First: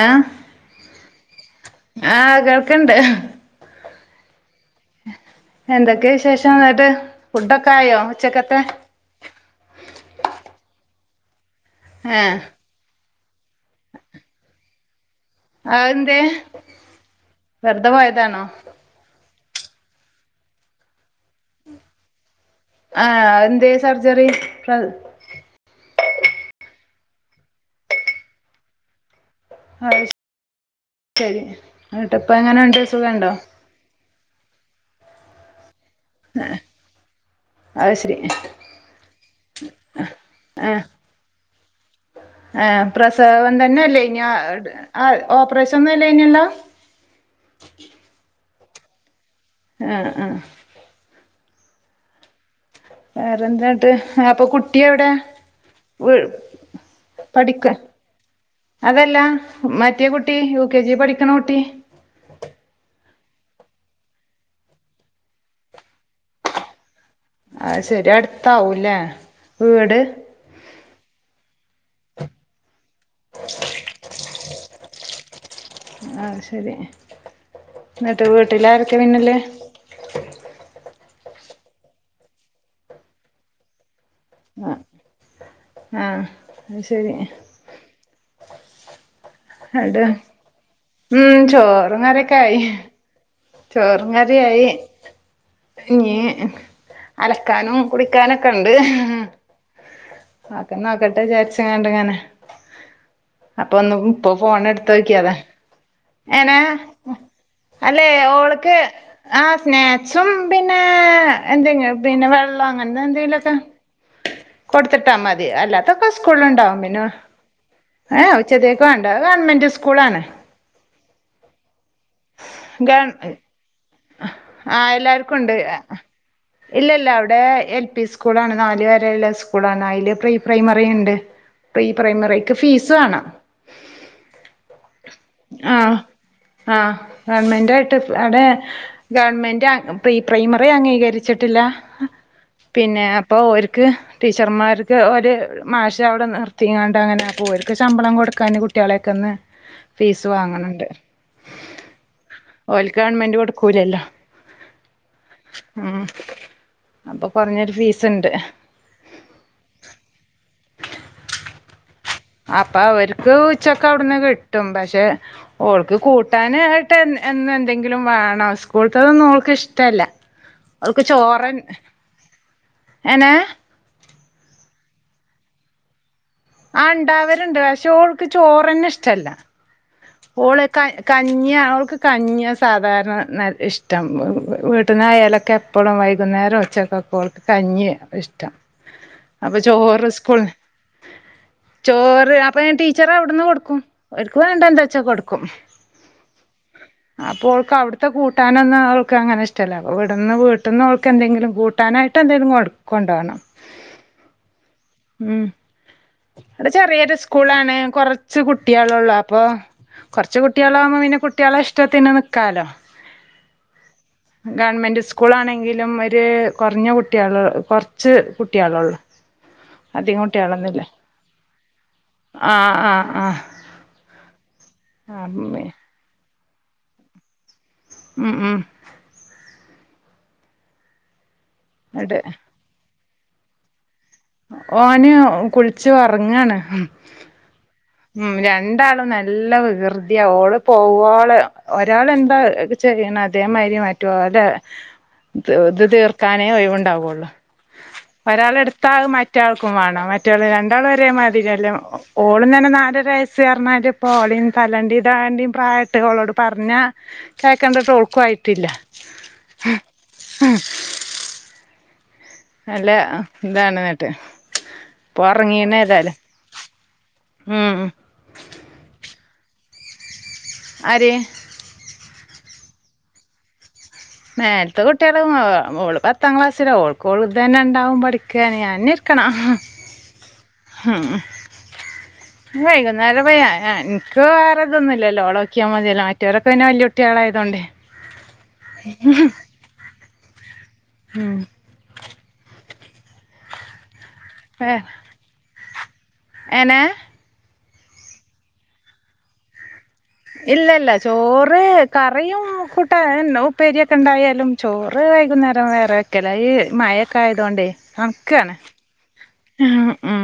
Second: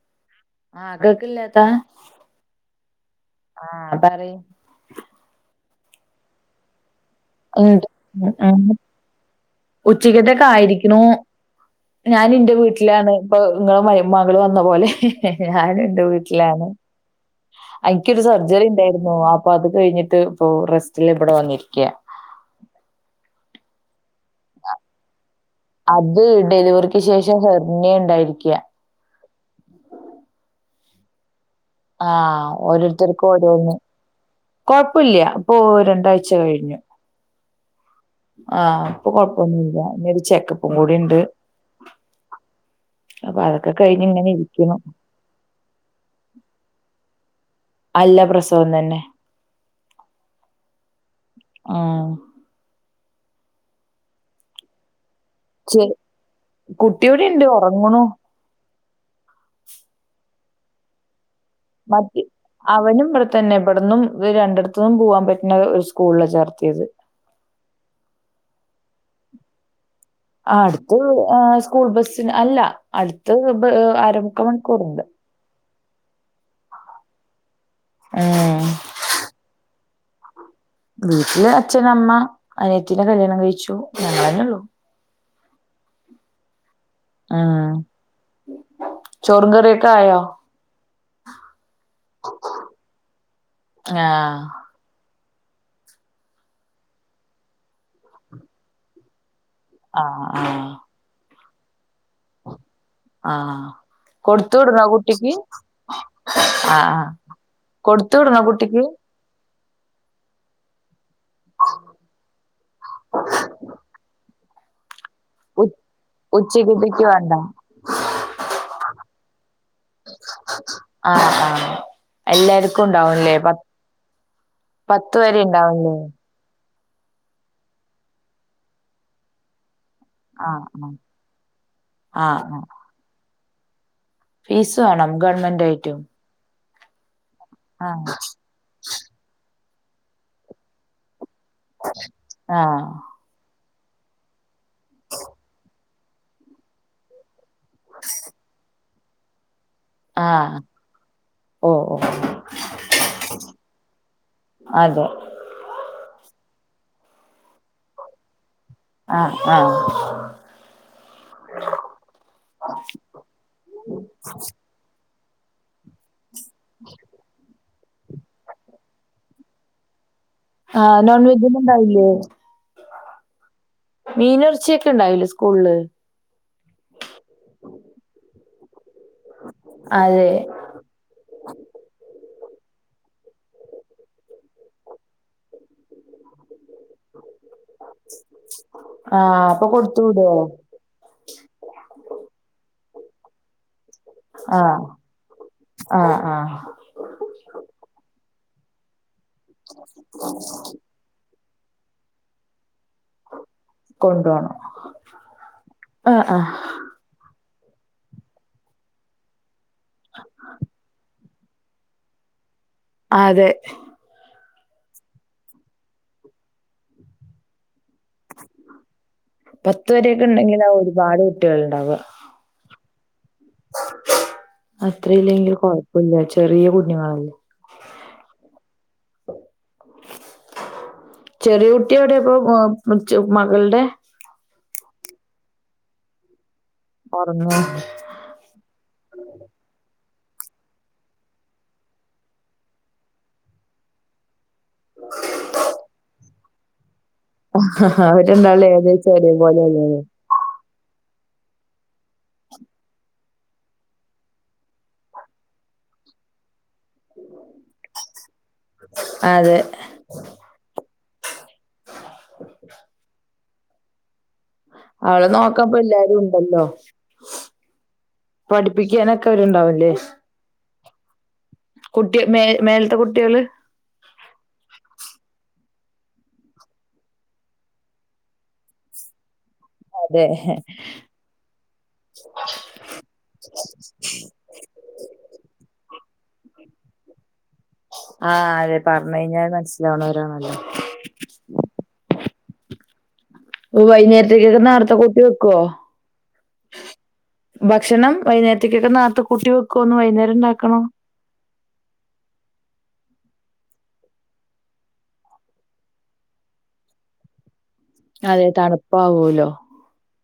ആഹ് അൻക്കില്ലേ ആ, കേൾക്കണ്ട് പറയ് എന്തൊക്കെയ വിശേഷം വന്നിട്ട് ഉം, ഉം, ഉച്ചക്കത്തൊക്കെ ആയിരിക്കിണു ഞാൻ ഏഹ് എന്റെ വീട്ടിലാണ് ഇപ്പൊ ഇങ്ങളും മയ്‌മകൾ വന്ന പോലെ. ഞാനെന്റെ അതെന്തേ വീട്ടിലാണ് വെറുതെ അനിക്കൊരു പോയതാണോ സർജറി ഉണ്ടായിരുന്നു. അപ്പൊ അത് കഴിഞ്ഞിട്ട് ഇപ്പോ റസ്റ്റില് ഇവിടെ വന്നിരിക്ക. ആ അന്തെ സർജ അത് ഡെലിവറി ക്ക് ശേഷം ഹെർണിയ ഉണ്ടായിരിക്കയ അ ശരി ആ ന്നട്ട് ഇപ്പ എങ്ങനെണ്ട് ഓരോരുത്തർക്കും സുഖണ്ടോ ഓരോന്ന് കൊഴപ്പില്ല അപ്പൊ ഓര ഒരാഴ്ച കഴിഞ്ഞു. അത് ശരി ആ, ഇപ്പൊ കൊഴപ്പൊന്നുമില്ല ഇനി ഒരുരുചെക്കപ്പും കൂടി ഉണ്ട്. ആ ആ പ്രസവം തന്നെല്ലേ, ഇനി ഇരിക്കുന്നു ഓപ്പറേഷൻ ഒന്നും ഇനി ഇല്ലല്ലോ അല്ല പ്രസവം തന്നെ ആ ആ ആ വേറെന്തട്ട് അപ്പൊ കുട്ടിയ എവിടെ കുട്ടി ഇവിടുണ്ട് പഠിക്ക ഉറങ്ങണു അതല്ല മറ്റേ കുട്ടി യു കെ ജി പഠിക്ക മറ്റ അവനും തന്നെ ഇവിടന്നും രണ്ടിടത്തു നിന്നും പോവാൻ പറ്റുന്ന ഒരു സ്കൂളിലാ ചേർത്തിയത്. അ ശരി അടുത്താവൂല്ലേ വീട് ആ അടുത്ത് സ്കൂൾ ബസിന് അല്ല അടുത്ത് അരമുക്ക മണിക്കൂറണ്ട്. ആ ശരി എന്നിട്ട് ഉം വീട്ടില് ആരൊക്കെ പിന്നല്ലേ ഉം വീട്ടില് അച്ഛൻ അമ്മ അനിയത്തി ടെ കല്യാണം കഴിച്ചു ഞങ്ങളെ ഉള്ളു ആ, അത് ശരി ഉം ചോറും കറിയൊക്കെ അവിടെ ആയോ ഉം ചോറും കറിക്കെ ആയി ചോറും ആഹ് കറിയയി അലക്കാനും കുടിക്കാനൊക്കെണ്ട് ആഹ് ആഹ് ആക്ക ന നോക്കട്ടെ വിചാരിച്ചങ്ങണ്ടങ്ങനെ ആഹ് അപ്പൊ ഒന്നും ഇപ്പൊ കൊടുത്തു ഫോണ വിടണോ എടുത്ത കുട്ടിക്ക്? വോക്കതാ ഏനെ ആഹ് ആഹ് അല്ലെ കൊടുത്തു വിടണോ ഓൾക്ക് കുട്ടിക്ക്? ആ സ്നാക്സും പിന്നെ എ പിന്നെ വെങ്ങ എന്തക്കെ പത്തിട്ടാ മതി ഉ അല്ലാത്തൊക്കെ സ്കൂള ഉണ്ടാവും മിനു ഉച്ചക്കത്തേക്ക് വേണ്ട ഏ ഉച്ച വേണ്ട ഗവൺമെന്റ് സ്കൂള ആണ് ആ ആ എല്ലാർക്കും ഗവ ഉണ്ടാവുംല്ലേ പ ആഹ് പത്ത് എല്ലാർക്കും വരെ ഉണ്ട് ഇണ്ടാവല്ലേ ഇല്ല ഇല്ല അവിടെ എൽ പി സ്കൂൾ ആണ് നാലു വരെയുള്ള സ്കൂളാണ് പ്രീ ആഹ് പ്രൈമറി ആഹ് ഉണ്ട് പ്രീ ആഹ് പ്രൈമറിക്ക് ആഹ് ഫീസ് വേണം ഫീസ് വേണം ഗവണ്മെന്റ് ആയിട്ടും ആ ഗവൺമെന്റയിട്ട് ആഹ് അവിടെ ഗവൺമെന്റ് പ്രീ പ്രൈമറി അംഗീകരിച്ച ചിട്ടില്ല ആഹ് പിന്നെ അപ്പൊ ഓർക്ക് ടീച്ചർ മാർക്ക് ഒരു മാസ് പ അവിടെ നിർത്തിങ്ങാണ്ട് അങ്ങനെ പോർക്ക് ശമ്പളം കൊടുക്കാൻ കുട്ടികളെൊക്ക ഒന്ന് ഫീസ് ആഹ് വാങ്ങണണ്ട് ഓ ഓ ഓൽക്കവൺമെന്റ് കൊടുക്കൂലല്ലോ അതെ ഉ അപ്പൊ കുറഞ്ഞൊരു ഫീസ്ണ്ട് ആ ആ അപ്പൊ അവർക്ക് ഉച്ചക്കെ അവിടുന്ന് കിട്ടും പക്ഷെ ഓൾക്ക് കൂട്ട കിട്ടാനായിട്ട് എന്നും എന്തെങ്കിലും വേണം സ്കൂളത്തതൊന്നും ഓൾക്ക് ഇഷ്ടമല്ല ആഹ് നോൺവെജന്നും ഉണ്ടായില്ലേ എനെ മീനും ഇറച്ചി ഒക്കെ ട്ട് ഉണ്ടാവില്ലെ സ്കൂള് ആ ഉണ്ടാവലണ്ട് പക്ഷേ ഓൾക്ക് ചോറ്ന്നെ ഇഷ്ട്ടമല്ല അതെ ഓള് കഞ്ഞി ഒൾക്ക് കത്തി സാധാരണ ഇഷ്ടം വീട്ടന്നായാലൊക്കെ എപ്പോഴും വൈകുന്നേരം ഉച്ചക്കെക്കെ കഞ്ഞി ഇഷ്ടം ആഹ് അപ്പൊ കൊടുത്തു ചോറ് വിടോ സ്കൂൾന്ന് ചോറ് അപ്പൊ ഞൻ ടീച്ചർ അവിടുന്ന് കൊടുക്കും ഒൽക്ക് വേണ്ട ആഹ് എന്താ ച്ച കെടുക്കും. ആഹ് ആഹ് അപ്പോ ഓള്ക്ക് അവിടുത്തെ കൂട്ടാനെന്നും ഒള് ക്ക് അങ്ങനെ ഇഷ്ട്ട ഇല്ല അപ്പെ ഇവിടുന്ന് വീട്ടുന്നവൾക്ക് എന്തെങ്കിലും കൂട്ടാനായിട്ട് എന്തെങ്കിലും കൊടുക്കും കൊണ്ടൊവണം കൊണ്ടുപോണം ഉം ആഹ് ആഹ് ഇവിടെ ചെറിയരു സ് സ്കൂളാണ് കുറച്ച് കുട്ടി ആള് ഒള്ളൂ അപ്പോൾ കുറച്ച് കുട്ടിആള് ആകുമ്പോൾ പിന്നെ കുട്ടി ആളെ ഇഷ്ടത്തിന് നിൽക്കാലോ അതെ ഗവൺമെന്റ് സ്കൂൾ ആണെങ്കിലും ഒരു കുറഞ്ഞ കുട്ടിആള് കു ച്ച് കുട്ടിയാള് ഒള്ളൂ പത്ത് അധികം വരെയൊക്കെ കുട്ടിആള് ഉണ്ടെങ്കിലാ ഒന്നില്ലേ ഒരുപാട് കുട്ടികളുണ്ടാവുക ആഹ് ആഹ് ആഹ് അത്ര ഇല്ലെങ്കില് ആഹ് കൊഴപ്പില്ല ചെറിയ കുഞ്ഞുങ്ങളല്ലേ ഉം ഉം ചെറിയ കുട്ടി എവിടെ അതെ ഇപ്പൊ മകളുടെ ഓന് കുളിച്ച് ഒറങ്ങാണ് ഒറങ്ങാ ഉം രണ്ടാളും നല്ല വികൃതിയാ ഓള് പോവോളം ഒരാള് എന്താ ചെയ്യ്ണ് അതേമാതിരി മാറ്റ അല്ല ഇത് തീർക്കാനേ ഒഴിവുണ്ടാവുള്ളൂ അവര് ഒരാള് രണ്ടാളും എടുത്താൽ അത് ഏകദേശം ഒരേപോലെ മറ്റേയാൾക്കും വേണം മറ്റേ ആള് രണ്ടാള് ഇതേ മാതിരിയല്ലോ [unintelligible] വയസ് പറഞ്ഞാൽ ഇപ്പോ ഓളെ ഇനി തല്ലണ്ടിയും [unintelligible] പ്രായമായിട്ട് ഓളോട് പറഞ്ഞാ കേക്കണ്ടത് ഓൾക്കും ആയിട്ടില്ല അല്ലേന്ന് അല്ല ഇതാണ് നട്ട് അവളെ നോക്കാൻ്പ എല്ലാരും ഉണ്ടല്ലോ ഉം പഠിപ്പിക്കാന് ഒക്കെരു ഉണ്ടാവുലെ ആര് മേ മേലത്തെ കുട്ടികള് മേലത്തെ കുട്ടികളും പത്താം ക്ലാസ്സില ഓൾക്ക് ഞാളതന്നെ ഉണ്ടാവും പഠിക്കാന് ഞ കണ അതെ വൈകുന്നേരംഇൻക് വേറെ ഇതൊന്നും ഇല്ലല്ലോ ഒളെ നോക്കിയാൽ മതിയല്ലോ മതൊരൊക്കെ വല്യ കുട്ടികൾ കേളായതൊണ്ടേ ആഹ് അതെ പറഞ്ഞു കഴിഞ്ഞാൽ മനസ്സിലാവണവരാണല്ലോ ഉം ഓ വൈകുന്നേരത്തേക്കൊക്കെ നോരത്തെ കൂട്ടി വെക്കുവോ എനെ ഭക്ഷണം വൈകുന്നേരത്തേക്കൊക്കെ നോർത്ത കുട്ടി വെക്കും ഇല്ല ഇല്ല ചോറ് കറിയും [unintelligible] ഉപ്പേരിയൊക്കെ ഉണ്ടായാലും ചോറ് വൈകുന്നേരം വേറെൊക്കെല്ല ഈ മഴൊക്കെ ആയതോണ്ട് അതെ നക്കാണ് തണുപ്പാവൂലോ ഉം ഉ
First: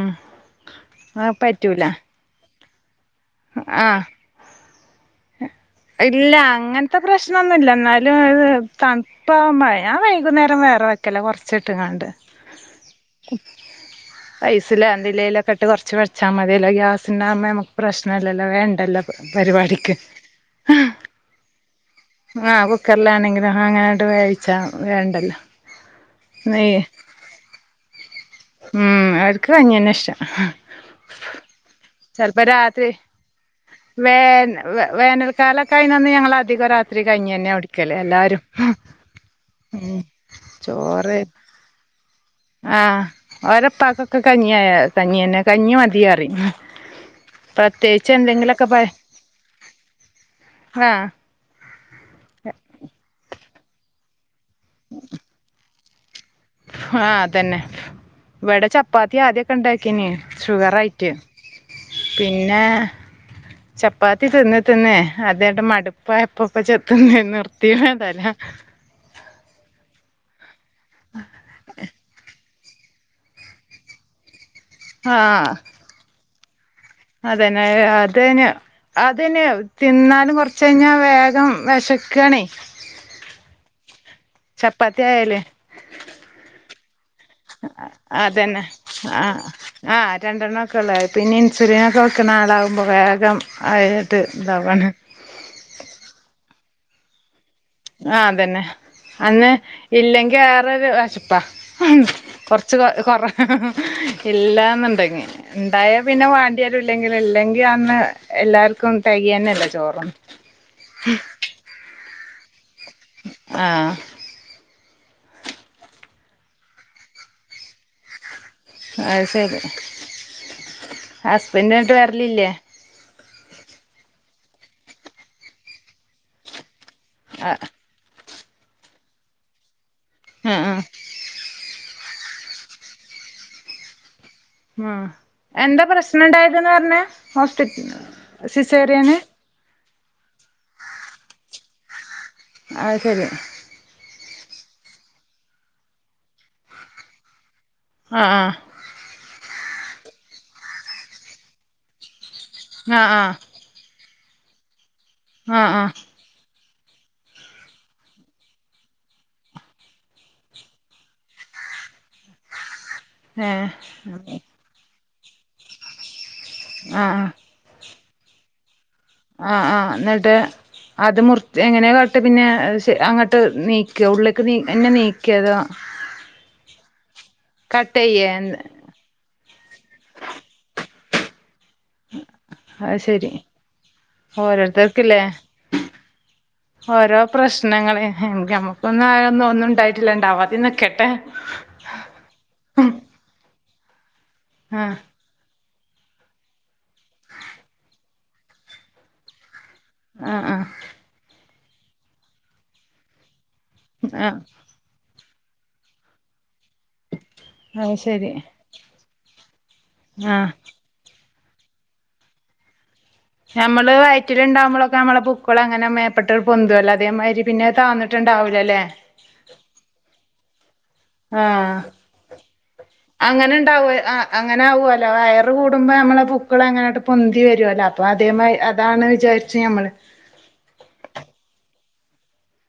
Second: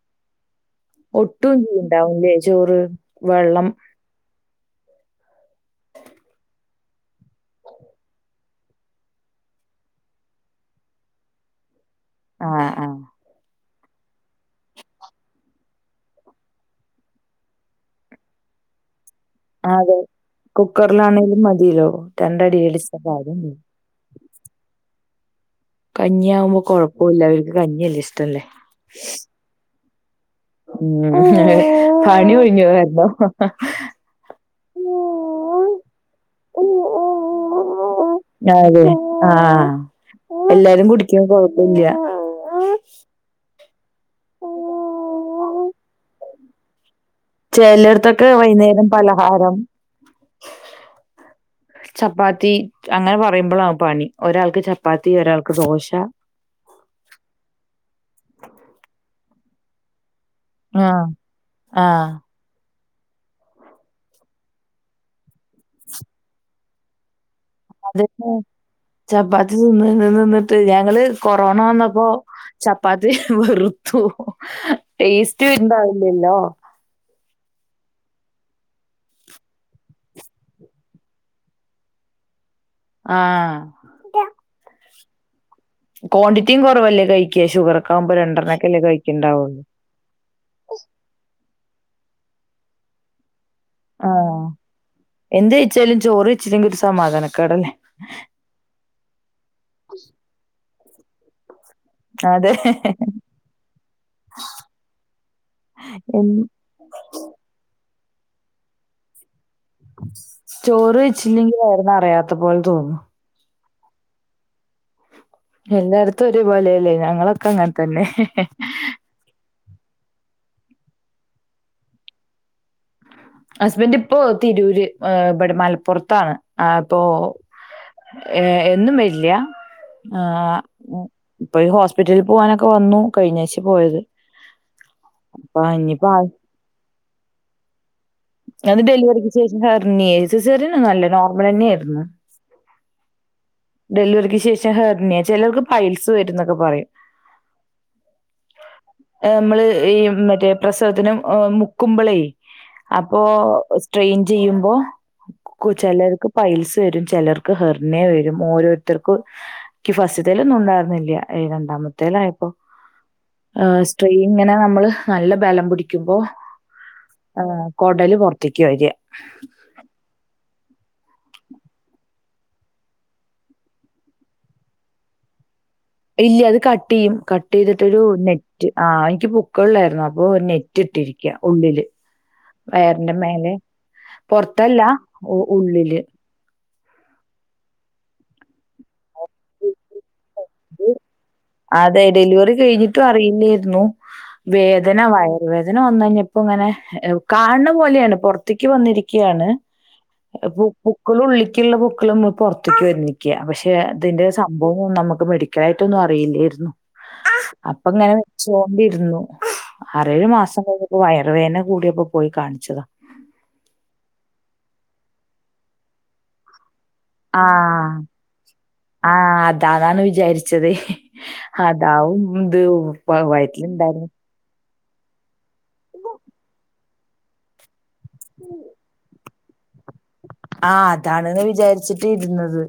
ഒട്ടും ഉണ്ടാവൂല്ലേ ചോറ് വെള്ളം ആഹ് [unintelligible] ഇല്ല അങ്ങനത്തെ പ്രശ്ണം ഒന്നുല്ല എന്നാലും തണുപ്പാവുമ്പ ഞാൻ വൈകുന്നേരം വേറെ വയ്ക്കല കുറച്ചിട്ട് കണ്ട് ആഹ് ആഹ് റൈസിലോ എന്തതിലേലൊക്കെ ഇട്ട് കുറച്ച് വെച്ചാൽ മതിയല്ലോ ഗ്യാസുണ്ടാകുമ്പോ നമുക്ക് പ്രശ്ന ല്ലല്ലോ വേണ്ടല്ലോ പരിപാടിക്ക് കുക്കറിലാണെങ്കിലും മതില്ലോ രണ്ടടി [unintelligible] വഴിച്ച വേണ്ടല്ലോ കഞ്ഞി ആകുമ്പോ നെയ്യ് കൊഴപ്പല്ല അവർക്ക് കഞ്ഞിയല്ലേ ഇഷ്ടല്ലേ ഉം അവർക്ക് കഞ്ഞേന്ന ഇഷ്ട്ടം ഉ പണി ഒഴിഞ്ഞോയല്ലോ വേ വേനൽക്കാലൊക്കെ അയിന്ന് ഞങ്ങള അധികം രാത്രി കഞ്ഞി തന്നെ കുടിക്കലേ എല്ലാരും അതെ ആഹ് ഉം എല്ലാരും ചോറ് കുടിക്കും കൊഴപ്പില്ല ആഹ് ഓരപ്പാക്കൊക്കെ കഞ്ഞിയ കഞ്ഞിന്നെ കഞ്ഞി മതിയറി ചേലെട്ത്തൊക്കെ വൈകുന്നേരം പലഹാരം ആഹ് ചപ്പാത്തി അങ്ങനെ പറയുമ്പോളാ പണി ഒരാൾക്ക് ചപ്പാത്തി ഒരാൾക്ക് ദോശ കത്തിയ ആദ്യൊക്കെ ഉണ്ടാക്കിന് ആഹ് ഷുഗറായിട്ട് ആഹ് പിന്നെ ചപ്പാത്തി തിന്ന് തിന്ന് അതന്റെ മടുപ്പ് ആയപ്പൊ പ്പചെത്തുന്ന് അതന്നെ ചപ്പാത്തി തിന്ന് തിന്നിട്ട് ഞങ്ങള് കൊറോണ വന്നപ്പോ ചപ്പാത്തി വെറുത്തു ടേസ്റ്റ് ഉണ്ടാ വില്ലല്ലോ അതെന്നെ അതന്നാ അതന്നെയ തിന്നാലും കൊറച്ച് കഴിഞ്ഞാ വേഗം വിശക്കണേ ആഹ് ചപ്പാത്തിയായല്ലേ ക്വാണ്ടിറ്റിയും കുറവല്ലേ കൈ അതന്നെ ആ ആഹ് രണ്ടെണ്ണം ഒക്കെ ഉള്ള പിന്നെ സിര്യാണ്യാക്കെ വക്കുന്ന ആളാകുമ്പോൾ വേഗം ആയിട്ട് ആഹ് ഇതാവാണ് എന്ത് ഇച്ചാലും ചോറച്ചിലെങ്കി ഒരു സമാധാനം ആ അതന്നെ അന്ന് ഇല്ലെങ്കിൽ വേറൊരു വിശ്പ്പാ അതെ കൊറച്ച് കൊറ ഇല്ലാന്ന് ഉണ്ടകിൽ ഉണ്ടായ പിന്നെ ഉം. വാണ്ടി ല്ലെങ്കിൽ അന്ന് എല്ലാവർക്കും തെകന്നല്ല ചോറ് വച്ചില്ലെങ്കില് വയർ നിറയാത്ത പോലെ തോന്നും ആഹ് എല്ലായിടത്തും ഒരേപോലെയല്ലേ ഞങ്ങളൊക്കെ അങ്ങനെ തന്നെ അത് ശരി ഹസ്ബൻഡായിട്ട് വരലില്ലേ ഹസ്ബൻഡ്‌ ഇപ്പോ തിരൂര് ഇവിടെ മലപ്പുറത്താണ് അപ്പൊ ആഹ് ഏ എന്നും വരില്ല്യ ആഹ് ആഹ് ഇപ്പൊ ഈ ഹോസ് പിറ്റലിൽ പോകാനൊക്കെ വന്നു കഴിഞ്ഞാഴ്ചയാ പോയത് ആ അപ്പൊ എന്താ ഇനിയിപ്പോ ആ പ്രശ്നമുണ്ടായതെന്ന് പറഞ്ഞേ ഹോസ്പിറ്റ അത് ഡെലിവറിക്ക് ശേഷം ഹെർണിയെ സിസേറിയൻ ഒന്നുമല്ല നോർമൽ തന്നെയായിരുന്നു അത് ശരി ഡെലിവറിക്ക് ശേഷം ഹെർണിയാ ചെലർക്ക് പൈൽസ് വരുന്നെന്നൊക്കെ പറയും ആഹ് ആഹ് നമ്മള് ഈ മറ്റേ പ്രസവത്തിന് മുക്കുമ്പളെ ആഹ് അപ്പോ ആഹ് സ്‌ട്രെയിൻ ചെയ്യുമ്പോ ആഹ് ആഹ് ചെലർക്ക് പൈൽസ് വരും ചിലർക്ക് ഹെറിണിയാ വരും ഓരോരുത്തർക്കും എനിക്ക് ഫസ്റ്റിത്തേലൊന്നും ഉണ്ടായിരുന്നില്ല രണ്ടാമത്തേല് ആയപ്പോ ഏഹ് സ്ട്രൈയിൻ ഇങ്ങനെ നമ്മള് നല്ല ബലം പിടിക്കുമ്പോ ആഹ് ആഹ് കുടല് പുറത്തേക്ക് വരിക ആഹ് ആഹ് എന്നിട്ട് അത് മുറി എങ്ങനെയ കാട്ട് പിന്നെ അങ്ങോട്ട് നീക്കിയൊ ഉള്ളിലേക്ക് തന്നെ നീക്കിയോ അത് ഇല്ല അത് കട്ടെയ്യും കട്ട് കട്ടെയ്തിട്ടൊരു ചെയ്യേ നെറ്റ് ആ ഇൻക്ക് പൊക്കിൾലായിരുന്നു അപ്പൊ നെറ്റ് ഇട്ടിരി ഉള്ളില് അത് വയറിന്റെ ശരി മേലെ പൊറത്തല്ല ഓരോരുത്തർക്കില്ലേ ഉള്ളില് ഓരോ പ്രശ്നങ്ങളെ എ നമ്മ്ക്കൊന്നും ആ ഒന്നും ഒന്നും ഇണ്ടായിട്ടില്ല ണ്ടവതെ നിക്കട്ടെ അതെ ഡെലിവറി കഴിഞ്ഞിട്ടും അറിയില്ലായിരുന്നു ആഹ് വേദന വയറ് വേ വേദന വന്ന് കഴിഞ്ഞപ്പോ ഇങ്ങനെ കാണണ പോലെയാണ് പുറത്തേക്ക് വന്നിരിക്കുകയാണ്. ആഹ് ആഹ് പുക്കിൾ ഉള്ളിക്കുള്ള പുക്കിൾ നമ്മക്ക് പുറത്തേക്ക് വന്നിരിക്കയാ പക്ഷെ പക്ഷെ അതിന്റെ ആഹ് സംഭവം ഒന്നും നമുക്ക് മെഡിക്കലായിട്ടൊന്നും അറിയില്ലായിരുന്നു. അപ്പൊ അത് ഇങ്ങനെ ശരി വെച്ചോണ്ടിരുന്നു ആറേഴു ആഹ് മാസം കഴിഞ്ഞപ്പൊ വയര് റുവേദന കൂടിയപ്പോ പോയി കാണിച്ചതാ നമ്മള് വയറ്റില് ഉണ്ടാവുമ്പോഴൊക്കെ നമ്മളെ പൊക്കിൾ അങ്ങനെ മേപ്പെട്ട് പൊന്തുല്ലോ ആഹ് ആഹ് അതാന്നാണ് വിചാരിച്ചത് ആഹ് അതാവും ഇത് വയറ്റില്‌ ഇണ്ടയിരുന്നു ങ്ങല്ലോ വയർ കൂടുമ്പോ നമ്മളെ പൊക്കിൾ അങ്ങനെട്ട് പൊന്തി വരുമല്ലോ അപ്പൊ അതേ അതാണ് വിചാരി ച്ച് നമ്മള് ആഹ് അതാണ് വിചാരിച്ചിട്ട് ഇരുന്നത്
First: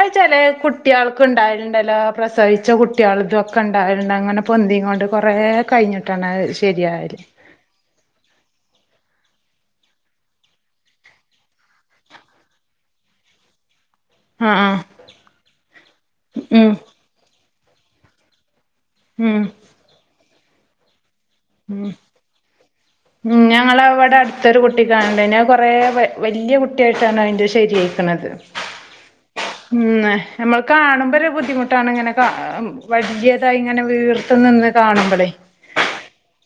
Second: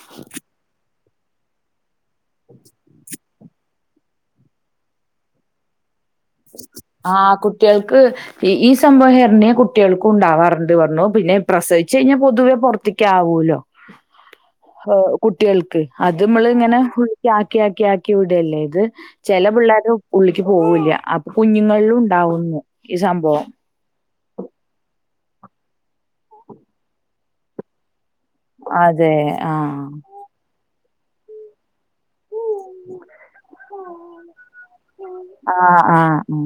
അഹ്ച്ചലേ കു കുട്ടികൾക്ക് ഉണ്ടായിലുണ്ടല്ലോ പ്രസവിച്ച കുട്ടികൾ ഇതൊക്കെ ഉണ്ടായിരുന്നകോണ്ട് അങ്ങനെ പൊന്തിയും കൊണ്ട് കുറേ കഴിഞ്ഞിട്ട് ആഹ് കുട്ടികൾക്ക് ഈ സംഭവം ഹെർണി കുട്ടികൾക്കും ഉണ്ടാവാറണ്ട് പറഞ്ഞു പിന്നെ പ്രസിച്ച് കഴിഞ്ഞാൽ പൊതുവേ പുറത്തേക്ക്‌ ആവൂല്ലോ ആഹ് ആഹ് കുട്ടികൾക്ക് അത് നമ്മള് ഉം ഇങ്ങനെ ആക്കി ആക്കി ഇവിടെ അല്ലേത് ഉം ചെല പിള്ളോരും ഉള്ളിലക്ക് പോകൂല്ല ഉം കുഞ്ഞുങ്ങളിലും ഉണ്ടാവുന്നു ഈ സംഭവം അത്തൊരു കുട്ടി കാണണ്ട പിന്നെ കുറെ വലിയ കുട്ടിയായിട്ടാണോ അതിൻ്റെ ശരിയ അതെ ഉം ആഹ് നമ്മക്ക് കാണുമ്പോ ഒരു ബുദ്ധിമുട്ടാണ് ഇങ്ങനെ വലിയതായി ഇങ്ങനെ വീർത്ത് നിന്ന് കാണുമ്പോളെ ആഹ് ആഹ് ഉം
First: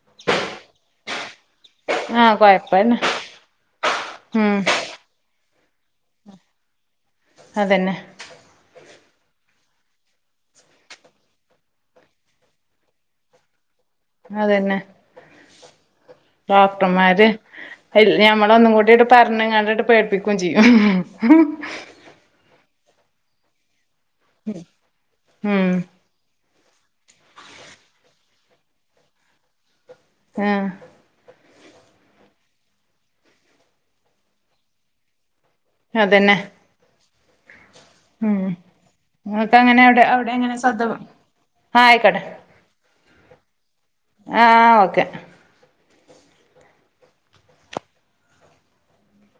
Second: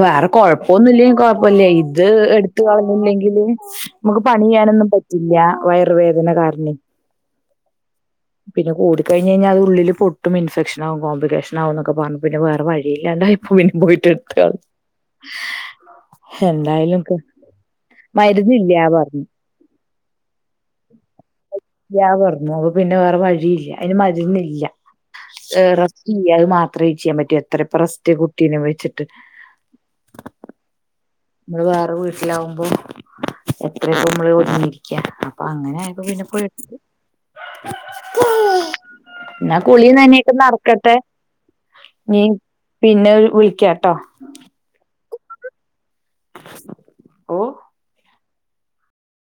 വേറെ കൊഴപ്പൊന്നുലെ കൊഴാ പ്പല്ലെ ഇത് ആഹ് എടുത്തു കൊഴപ്പന്നെ കളഞ്ഞില്ലെങ്കിലു നമുക്ക് പണി ഉം ചെയ്യാനൊന്നും പറ്റില്ല വയറു വേദന കാരണം അതന്നെ പിന്നെ കൂടി കഴിഞ്ഞഞ് കഴിഞ്ഞാ അത് ഉള്ളില് പൊട്ടും ഇൻഫെക്ഷനാവും കോംപ്ലിക്കേഷനാവുംന്നൊെഞ്ഞു പിന്നെ വേറെ വഴിയില്ല ഭന് ബയിട്ടൊത്തൽ അതന്നെ ഡോക്ടർമാര് ഞമ്മള ഒന്നും മരുന്നില്ലാ കൂടിങ്ങട്ട് പറഞ്ഞു പറഞ്ഞങ്ങാണ്ട് പേടി പിക്ക ചെയ്യും യ്യ പറഞ്ഞു അപ്പൊ പിന്നെ വേറെ വഴിയില്ല അതിന് മരുന്നില്ലഏഹ് ഉം റെസ്റ്റ് ചെയ്യ അത് മാത്ര അത്രയും ചെയ്യാൻ പറ്റും എത്ര റസ്റ്റ് കുട്ടീനെ വെച്ചിട്ട് ആഹ നമ്മള് വേറെ വീട്ടിലാവുമ്പോ എത്രയപ്പോ നമ്മള് ഒങ്ങിരിക്ക അപ്പൊ അങ്ങനെ ആയിപ്പോ പിന്നെ അതന്നെ പോട്ട് ഉം എന്നാ ഇങ്ങക്കങ്ങനെ കുളി അവിടെ നനെയക്ക അവിടെ എങ്ങനെ നടക്കട്ടെ സദവ് ആഹ് നീ ആയിക്കോട്ടെ പിന്നെ വിളിക്കാട്ടോ ആഹ് ഓക്കെ ഓഹ്